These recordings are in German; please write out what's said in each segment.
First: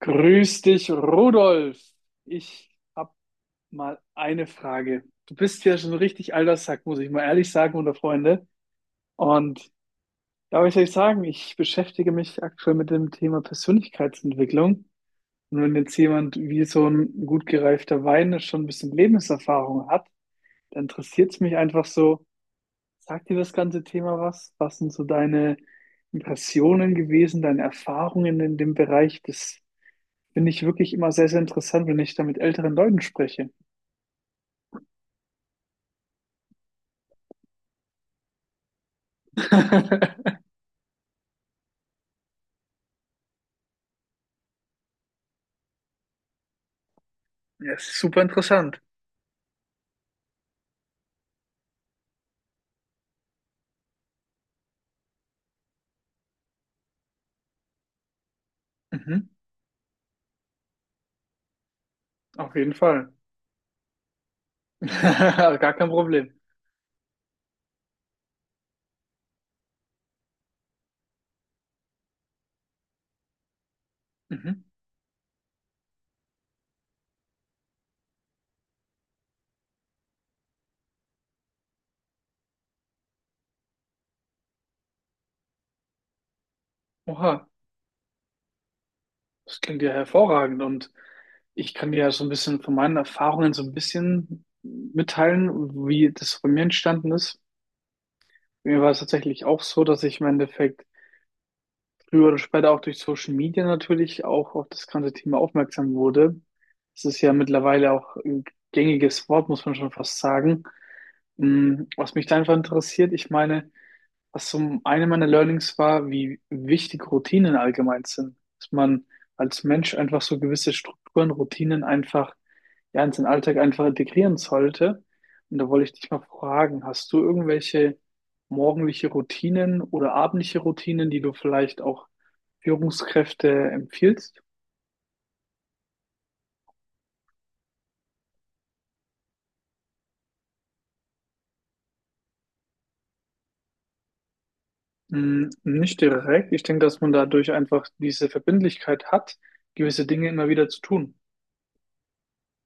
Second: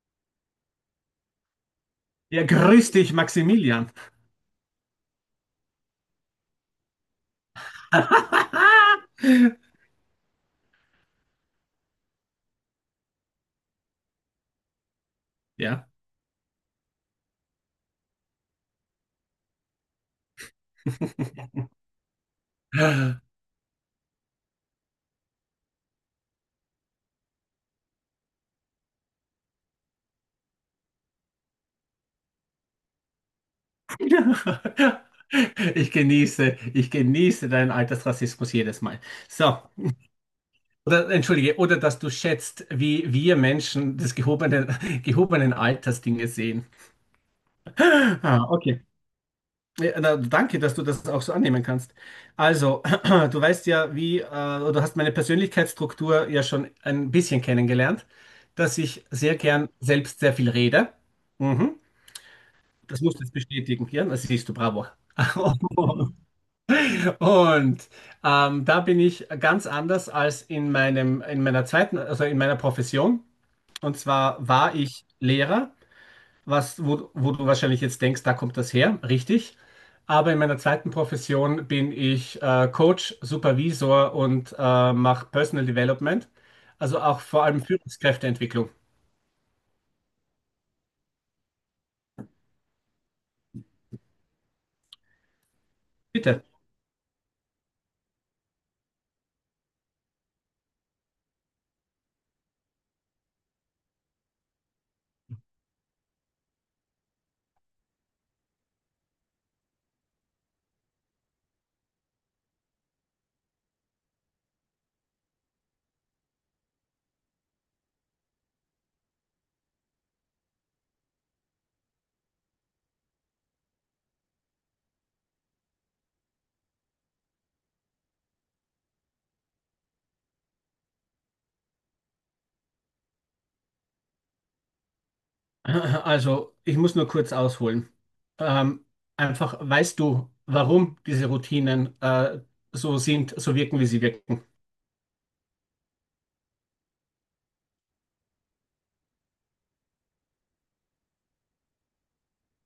Grüß dich, Rudolf. Ja, Ich grüß habe dich, Maximilian. mal eine Frage. Du bist ja schon richtig alter Sack, muss ich mal ehrlich sagen, unter Freunde. Und da will ich euch sagen, ich beschäftige mich aktuell mit dem Thema Persönlichkeitsentwicklung. Und wenn Ja. jetzt jemand wie so ein gut gereifter Wein schon ein bisschen Lebenserfahrung hat, dann interessiert es mich einfach so, sagt dir das ganze Thema was? Was sind so deine Impressionen gewesen, deine Erfahrungen in dem Bereich des. Finde ich wirklich immer sehr, sehr interessant, wenn ich da mit älteren Leuten spreche. Ich genieße deinen Altersrassismus jedes Mal. So, oder, entschuldige, oder dass du schätzt, wie wir Menschen das gehobenen Alters Dinge sehen. Ja, ist super Ah, interessant. okay. Ja, na, danke, dass du das auch so annehmen kannst. Also, du weißt ja, wie, oder du hast meine Persönlichkeitsstruktur ja schon ein bisschen kennengelernt, dass ich Mhm. sehr gern selbst sehr viel rede. Mhm. Auf jeden Das Fall. musst du jetzt bestätigen, ja, das siehst du, bravo. Gar kein Problem. Und da bin ich ganz anders als in meiner zweiten, also in meiner Profession. Und zwar Mhm. war ich Lehrer, was, wo du wahrscheinlich jetzt denkst, da kommt das her, richtig. Aber in meiner zweiten Profession bin ich Coach, Supervisor und mache Personal Development, also auch vor Oha, allem Führungskräfteentwicklung. das klingt ja hervorragend und ich kann dir ja so ein bisschen von meinen Erfahrungen so ein bisschen mitteilen, wie das Bitte. bei mir entstanden ist. Mir war es tatsächlich auch so, dass ich im Endeffekt früher oder später auch durch Social Media natürlich auch auf das ganze Thema aufmerksam wurde. Es ist ja mittlerweile auch ein gängiges Wort, muss man schon fast sagen. Was mich da einfach interessiert, ich meine, was zum einen meiner Learnings war, wie wichtig Routinen allgemein sind. Dass man als Mensch einfach so gewisse Strukturen, Routinen einfach ja, in seinen Alltag einfach integrieren sollte. Und da wollte ich dich mal fragen, hast du irgendwelche morgendliche Routinen oder abendliche Routinen, die du vielleicht auch Führungskräfte empfiehlst? Also, ich muss nur kurz ausholen. Ähm, Einfach, weißt du, warum diese Routinen so sind, so wirken, wie sie wirken? Nicht direkt. Ich denke, dass man dadurch einfach diese Verbindlichkeit hat, gewisse Dinge immer wieder zu tun.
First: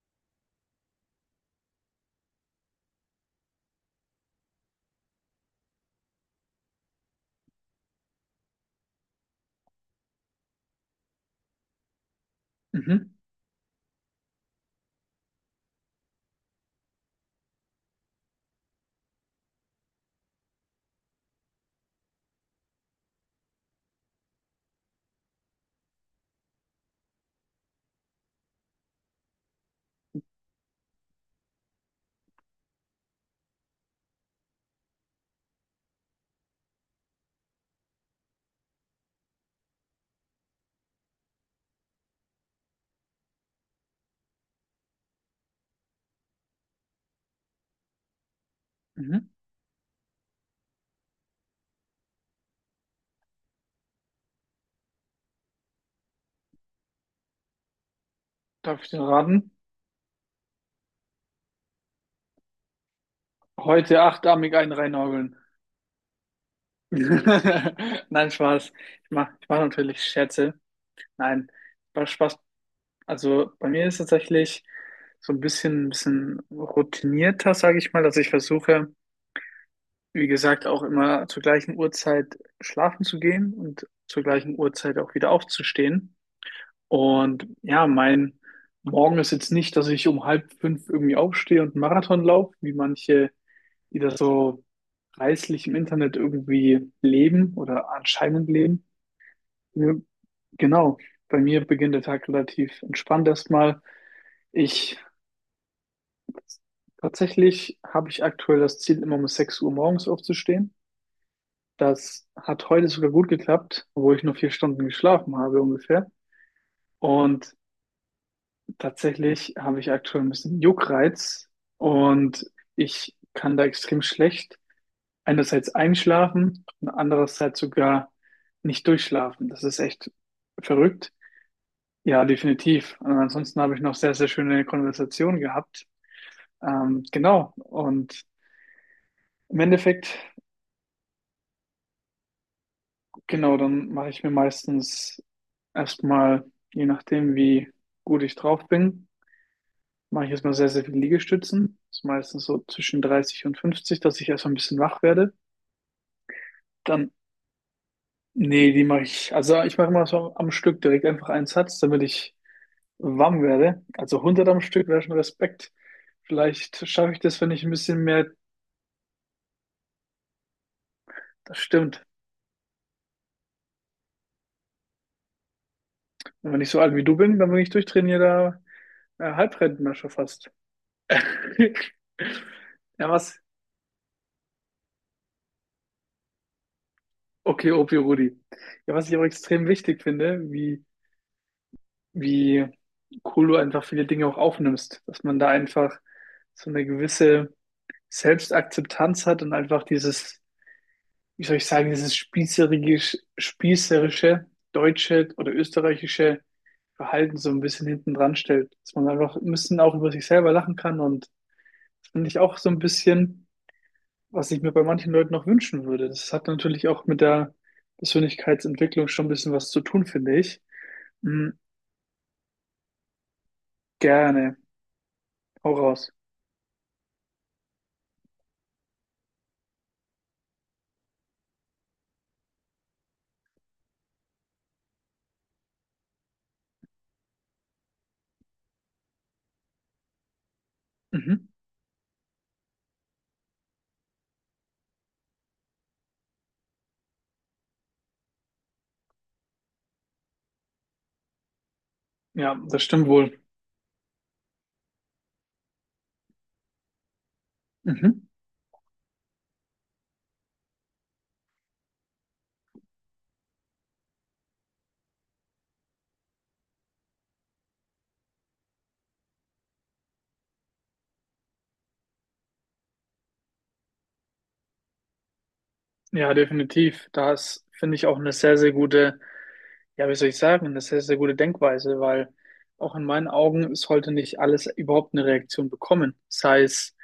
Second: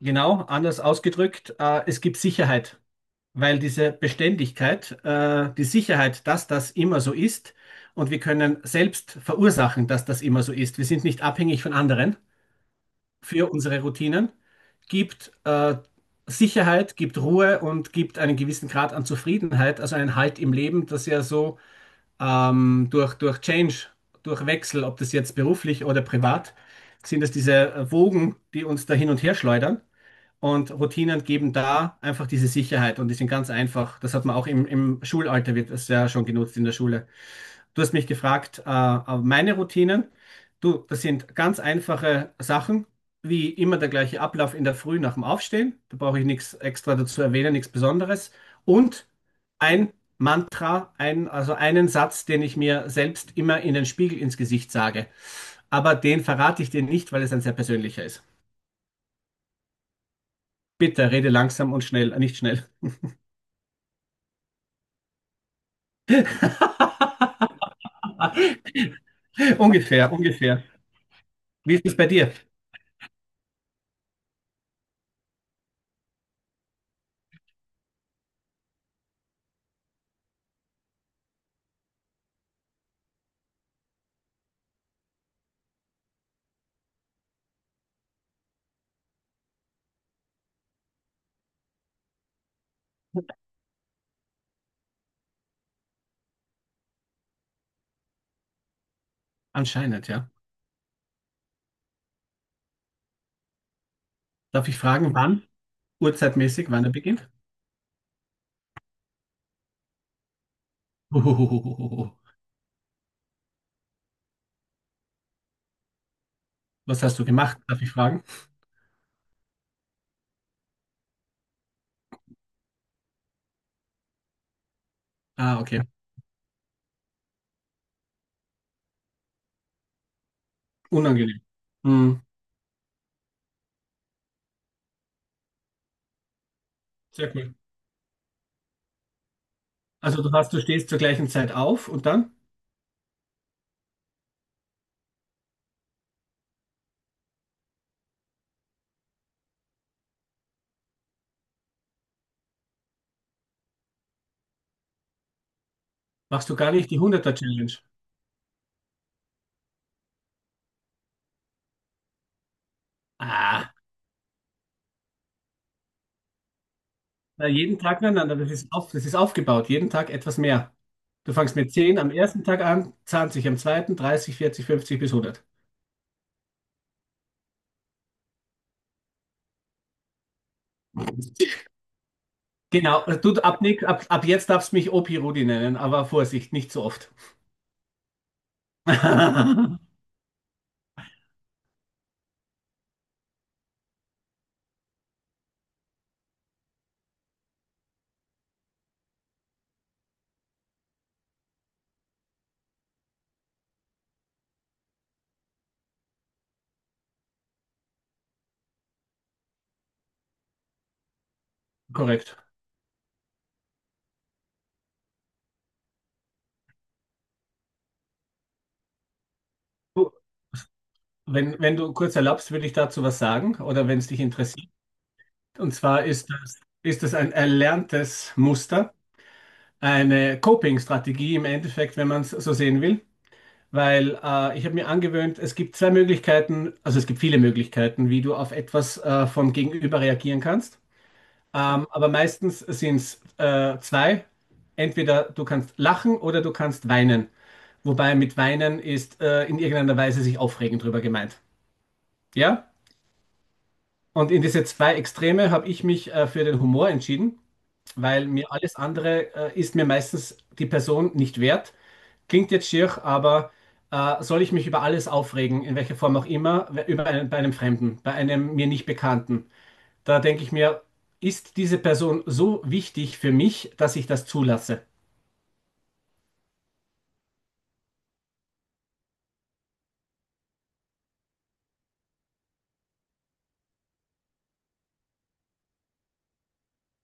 Genau, anders ausgedrückt, es gibt Sicherheit. Weil diese Beständigkeit, die Sicherheit, dass das immer so ist und wir können selbst verursachen, dass das immer so ist. Wir sind nicht abhängig von anderen Mhm. für unsere Routinen, gibt Sicherheit, gibt Ruhe und gibt einen gewissen Grad an Zufriedenheit, also einen Halt im Leben, das ja so durch Change, durch Wechsel, ob das jetzt beruflich oder privat, sind es diese Wogen, die uns da hin und her schleudern. Und Routinen geben da einfach diese Sicherheit und die sind ganz einfach. Das hat man auch im Schulalter, wird das ja schon genutzt in der Schule. Du hast mich gefragt, meine Routinen. Du, das sind ganz einfache Sachen, wie immer der gleiche Ablauf in der Früh nach dem Aufstehen. Da brauche ich nichts extra dazu erwähnen, nichts Besonderes. Und Mhm. ein Mantra, ein, also einen Satz, den ich mir selbst immer in den Spiegel ins Gesicht sage. Aber den verrate ich dir nicht, weil es ein sehr persönlicher ist. Darf ich dir raten? Bitte rede langsam und schnell, nicht schnell. Heute achtarmig einen reinhageln. Nein, Spaß. Ich mach natürlich Ungefähr, Scherze. ungefähr. Nein, Wie ist es bei Spaß, dir? Spaß. Also bei mir ist tatsächlich so ein bisschen routinierter, sage ich mal, dass ich versuche, wie gesagt, auch immer zur gleichen Uhrzeit schlafen zu gehen und zur gleichen Uhrzeit auch wieder aufzustehen. Und ja, mein Morgen ist jetzt nicht, dass ich um halb fünf irgendwie aufstehe und einen Marathon laufe, wie manche, die das so preislich im Internet irgendwie leben oder anscheinend leben. Ja, Anscheinend, ja. genau, bei mir beginnt der Tag relativ entspannt erstmal. Darf ich Ich fragen, wann? Uhrzeitmäßig, wann er beginnt? Tatsächlich habe ich aktuell das Ziel, immer um 6 Uhr morgens aufzustehen. Huhuhuhuhuhu. Das hat heute sogar gut geklappt, obwohl ich nur 4 Stunden geschlafen habe ungefähr. Was hast du Und gemacht? Darf ich fragen? tatsächlich habe ich aktuell ein bisschen Juckreiz und ich kann da extrem schlecht Ah, einerseits okay. einschlafen und andererseits sogar nicht durchschlafen. Das ist echt verrückt. Unangenehm. Hm, Ja, definitiv. Und ansonsten habe ich noch sehr, sehr schöne Konversationen gehabt. Sehr Genau. cool. Und im Endeffekt, Also du hast, du stehst zur gleichen Zeit auf und dann genau, dann mache ich mir meistens erstmal, je nachdem, wie gut ich drauf bin, mache ich erstmal sehr, sehr viele Liegestützen. Das ist meistens so zwischen 30 und 50, dass ich erstmal ein bisschen wach werde. machst du gar nicht die Dann, hunderter challenge? nee, die mache ich, also ich mache immer so am Stück direkt einfach einen Satz, damit ich warm Ah, wäre. Also 100 am Stück wäre schon Respekt. Vielleicht schaffe ich das, na, wenn ich ein jeden Tag, bisschen nein, mehr. nein, das ist auf, das ist aufgebaut. Jeden Tag etwas mehr. Du fangst Das mit 10 stimmt. am ersten Tag an, 20 am zweiten, 30 40 50 bis hundert. Und wenn ich so alt wie du bin, dann bin ich durchtrainierter Halbrentner schon fast. Genau, Ja, du, was? ab, Nick- ab, ab jetzt darfst du mich Opi Rudi nennen, aber Vorsicht, nicht so oft. Okay, Opi Rudi. Ja, was ich aber extrem wichtig finde, wie cool du einfach viele Dinge auch aufnimmst, dass man da einfach so eine gewisse Selbstakzeptanz hat und einfach dieses, wie soll ich sagen, dieses spießerische deutsche oder österreichische Verhalten so ein bisschen hinten dran stellt, dass man einfach ein bisschen auch über sich selber lachen kann und das finde Korrekt. ich auch so ein bisschen, was ich mir bei manchen Leuten noch wünschen würde. Das hat natürlich auch mit der Persönlichkeitsentwicklung schon ein bisschen was zu tun, Du, finde ich. Mhm. wenn, wenn du kurz erlaubst, würde ich dazu was sagen, oder wenn es dich Gerne. interessiert. Und Hau zwar raus. ist das ein erlerntes Muster, eine Coping-Strategie im Endeffekt, wenn man es so sehen will. Weil ich habe mir angewöhnt, es gibt zwei Möglichkeiten, also es gibt viele Möglichkeiten, wie du auf etwas vom Gegenüber reagieren kannst. Mhm. Aber meistens sind es zwei. Entweder du kannst lachen oder du kannst weinen. Wobei mit weinen ist in irgendeiner Weise sich aufregen drüber gemeint. Ja, Ja? das stimmt wohl. Und in diese zwei Extreme habe ich mich für den Humor entschieden, Mhm. weil mir alles andere ist mir meistens die Person nicht wert. Klingt jetzt schier, aber soll ich mich über alles aufregen, in welcher Form auch immer, über einen, bei einem Fremden, bei einem mir nicht Bekannten? Da denke ich mir, ist diese Person so wichtig für mich, dass ich das zulasse? Ja, definitiv. Da ist, finde ich, auch eine sehr, sehr gute. Ja, wie soll ich sagen? Das ist eine sehr gute Denkweise, weil auch in meinen Augen sollte nicht alles überhaupt eine Reaktion bekommen, sei es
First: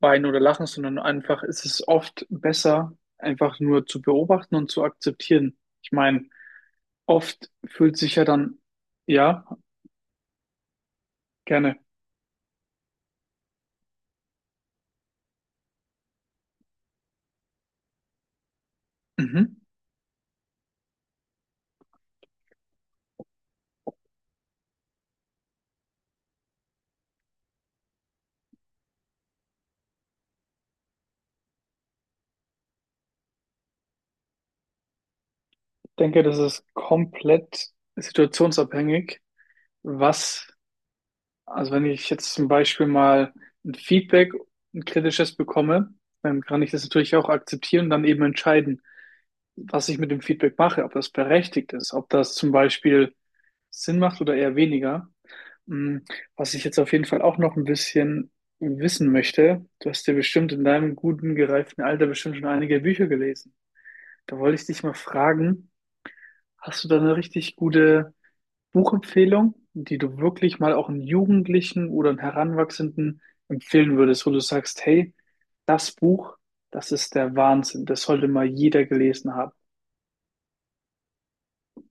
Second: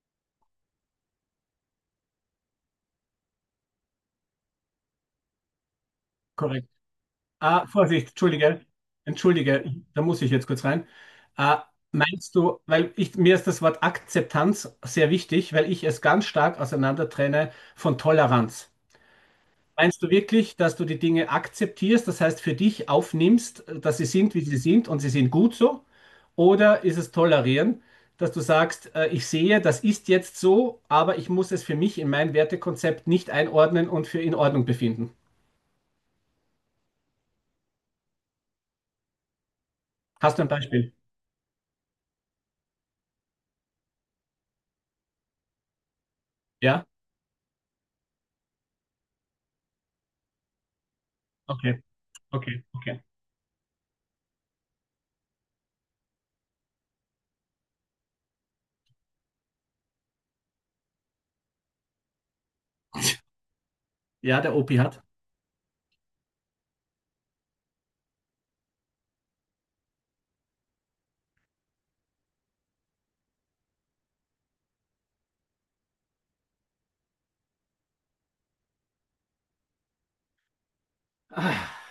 weinen oder lachen, sondern einfach ist es oft besser, einfach nur zu beobachten und zu akzeptieren. Ich meine, Korrekt. oft Ah, fühlt Vorsicht, sich ja dann. entschuldige, Ja, entschuldige, da muss ich jetzt kurz rein. Ah, gerne. meinst du, weil ich, mir ist das Wort Akzeptanz sehr wichtig, weil ich es ganz stark auseinander trenne von Toleranz. Mhm. Meinst du wirklich, dass du die Dinge akzeptierst, das heißt für dich aufnimmst, dass sie sind, wie sie sind und sie sind gut so? Oder ist es tolerieren, dass du sagst, ich sehe, das ist jetzt so, aber ich muss es für mich in mein Wertekonzept nicht einordnen und für in Ordnung befinden? Ich denke, das ist komplett situationsabhängig, Hast du was. ein Beispiel? Also wenn ich jetzt zum Beispiel mal ein Feedback, ein kritisches bekomme, dann kann ich das Ja? natürlich auch akzeptieren und dann eben entscheiden, was ich mit dem Feedback mache, ob das berechtigt Okay, ist, ob das zum okay, okay. Beispiel Sinn macht oder eher weniger. Mm, Was ich jetzt auf jeden Fall auch noch ein bisschen wissen möchte, du hast ja bestimmt in deinem guten, gereiften Alter bestimmt schon einige Bücher gelesen. Da Ja, wollte der ich Opi dich mal hat. fragen, hast du da eine richtig gute Buchempfehlung, die du wirklich mal auch einem Jugendlichen oder einem Heranwachsenden empfehlen würdest, wo du sagst, hey, das Buch, das ist der Wahnsinn, das sollte mal jeder gelesen haben. Ah.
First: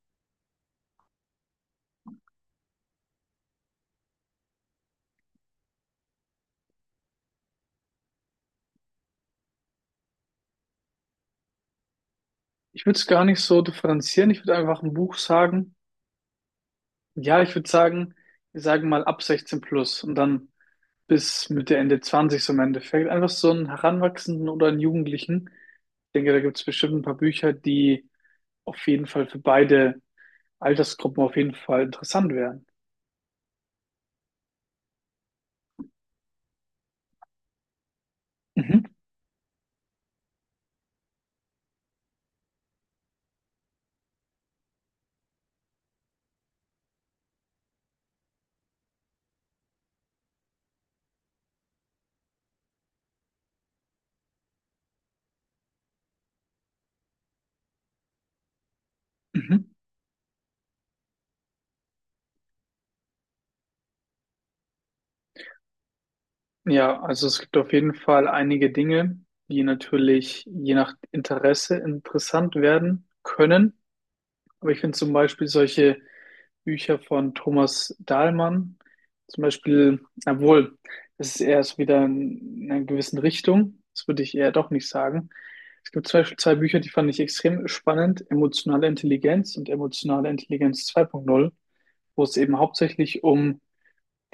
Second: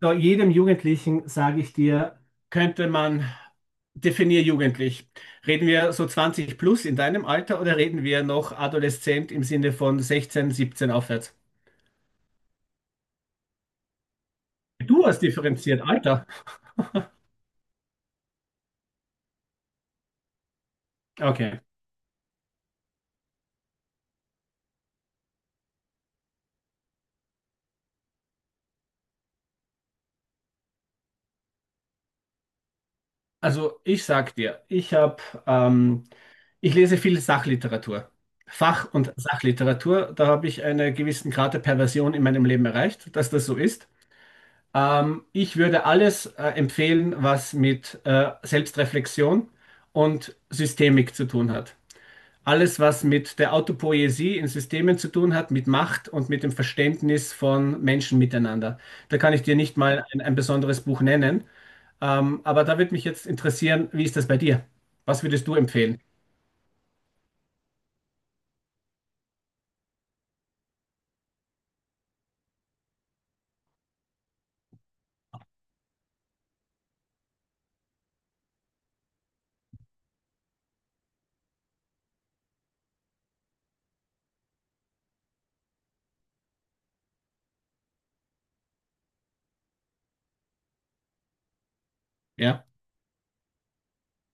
So, jedem Jugendlichen sage ich dir, könnte man, definier jugendlich. Reden wir so 20 plus in deinem Alter oder reden wir noch adoleszent im Sinne von 16, 17 aufwärts? Ich würde es gar nicht so differenzieren, ich würde einfach ein Du Buch hast sagen. differenziert, Alter. Ja, ich würde sagen, wir sagen mal ab 16 plus und dann bis Okay. Mitte, Ende 20 so im Endeffekt. Einfach so einen Heranwachsenden oder einen Jugendlichen. Ich denke, da gibt es bestimmt ein paar Bücher, die auf jeden Fall für beide Altersgruppen auf jeden Fall interessant wären. Also ich sag dir, ich habe, ähm, ich lese viel Sachliteratur. Mhm. Fach- und Sachliteratur, da habe ich einen gewissen Grad der Perversion in meinem Leben erreicht, dass das so ist. Ich würde alles empfehlen, was mit Selbstreflexion und Systemik zu tun hat. Alles, was mit der Autopoiesie in Systemen zu tun hat, mit Macht und mit dem Verständnis von Menschen miteinander. Da kann ich dir Mhm. nicht mal ein besonderes Buch nennen. Aber da würde mich jetzt interessieren, wie ist das bei dir? Was würdest du empfehlen? Ja, also es gibt auf jeden Fall einige Dinge, die natürlich je nach Interesse interessant werden können. Aber ich finde zum Beispiel solche Bücher von Thomas Dahlmann, zum Beispiel, obwohl, das ist erst wieder in einer gewissen Richtung, das würde ich eher doch nicht sagen. Es gibt zum Beispiel zwei Bücher, die fand ich extrem spannend, Emotionale Intelligenz und Emotionale Intelligenz 2.0, wo es eben Ja, hauptsächlich um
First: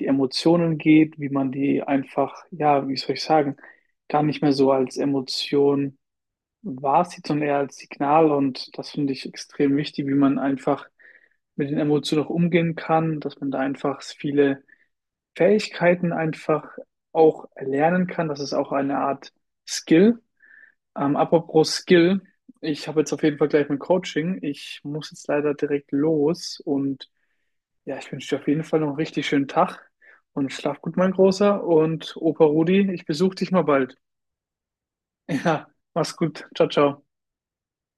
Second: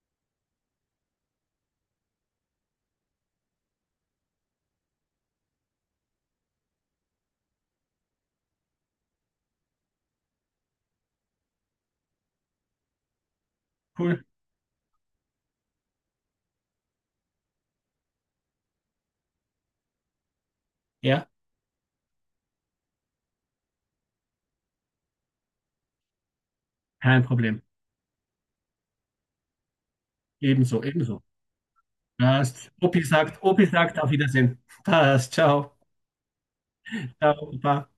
die Emotionen geht, wie man die einfach, ja, wie soll ich sagen, gar nicht mehr so als Emotion wahrzieht, sondern eher als Signal. Und das finde ich extrem wichtig, wie man einfach mit den Emotionen auch umgehen kann, dass man da einfach cool. viele Fähigkeiten einfach auch erlernen kann. Das ist auch eine Art Skill. Ja, Apropos Skill, ich habe jetzt auf jeden Fall gleich mein Coaching. Ich muss jetzt leider direkt los und kein Problem. ja, ich wünsche dir auf jeden Fall noch einen richtig schönen Tag und schlaf Ebenso, gut, mein ebenso. Großer. Und Opa Passt. Rudi, ich besuche dich mal Opi bald. sagt auf Wiedersehen. Passt. Ja, Ciao. mach's gut. Ciao, ciao. Ciao, Opa.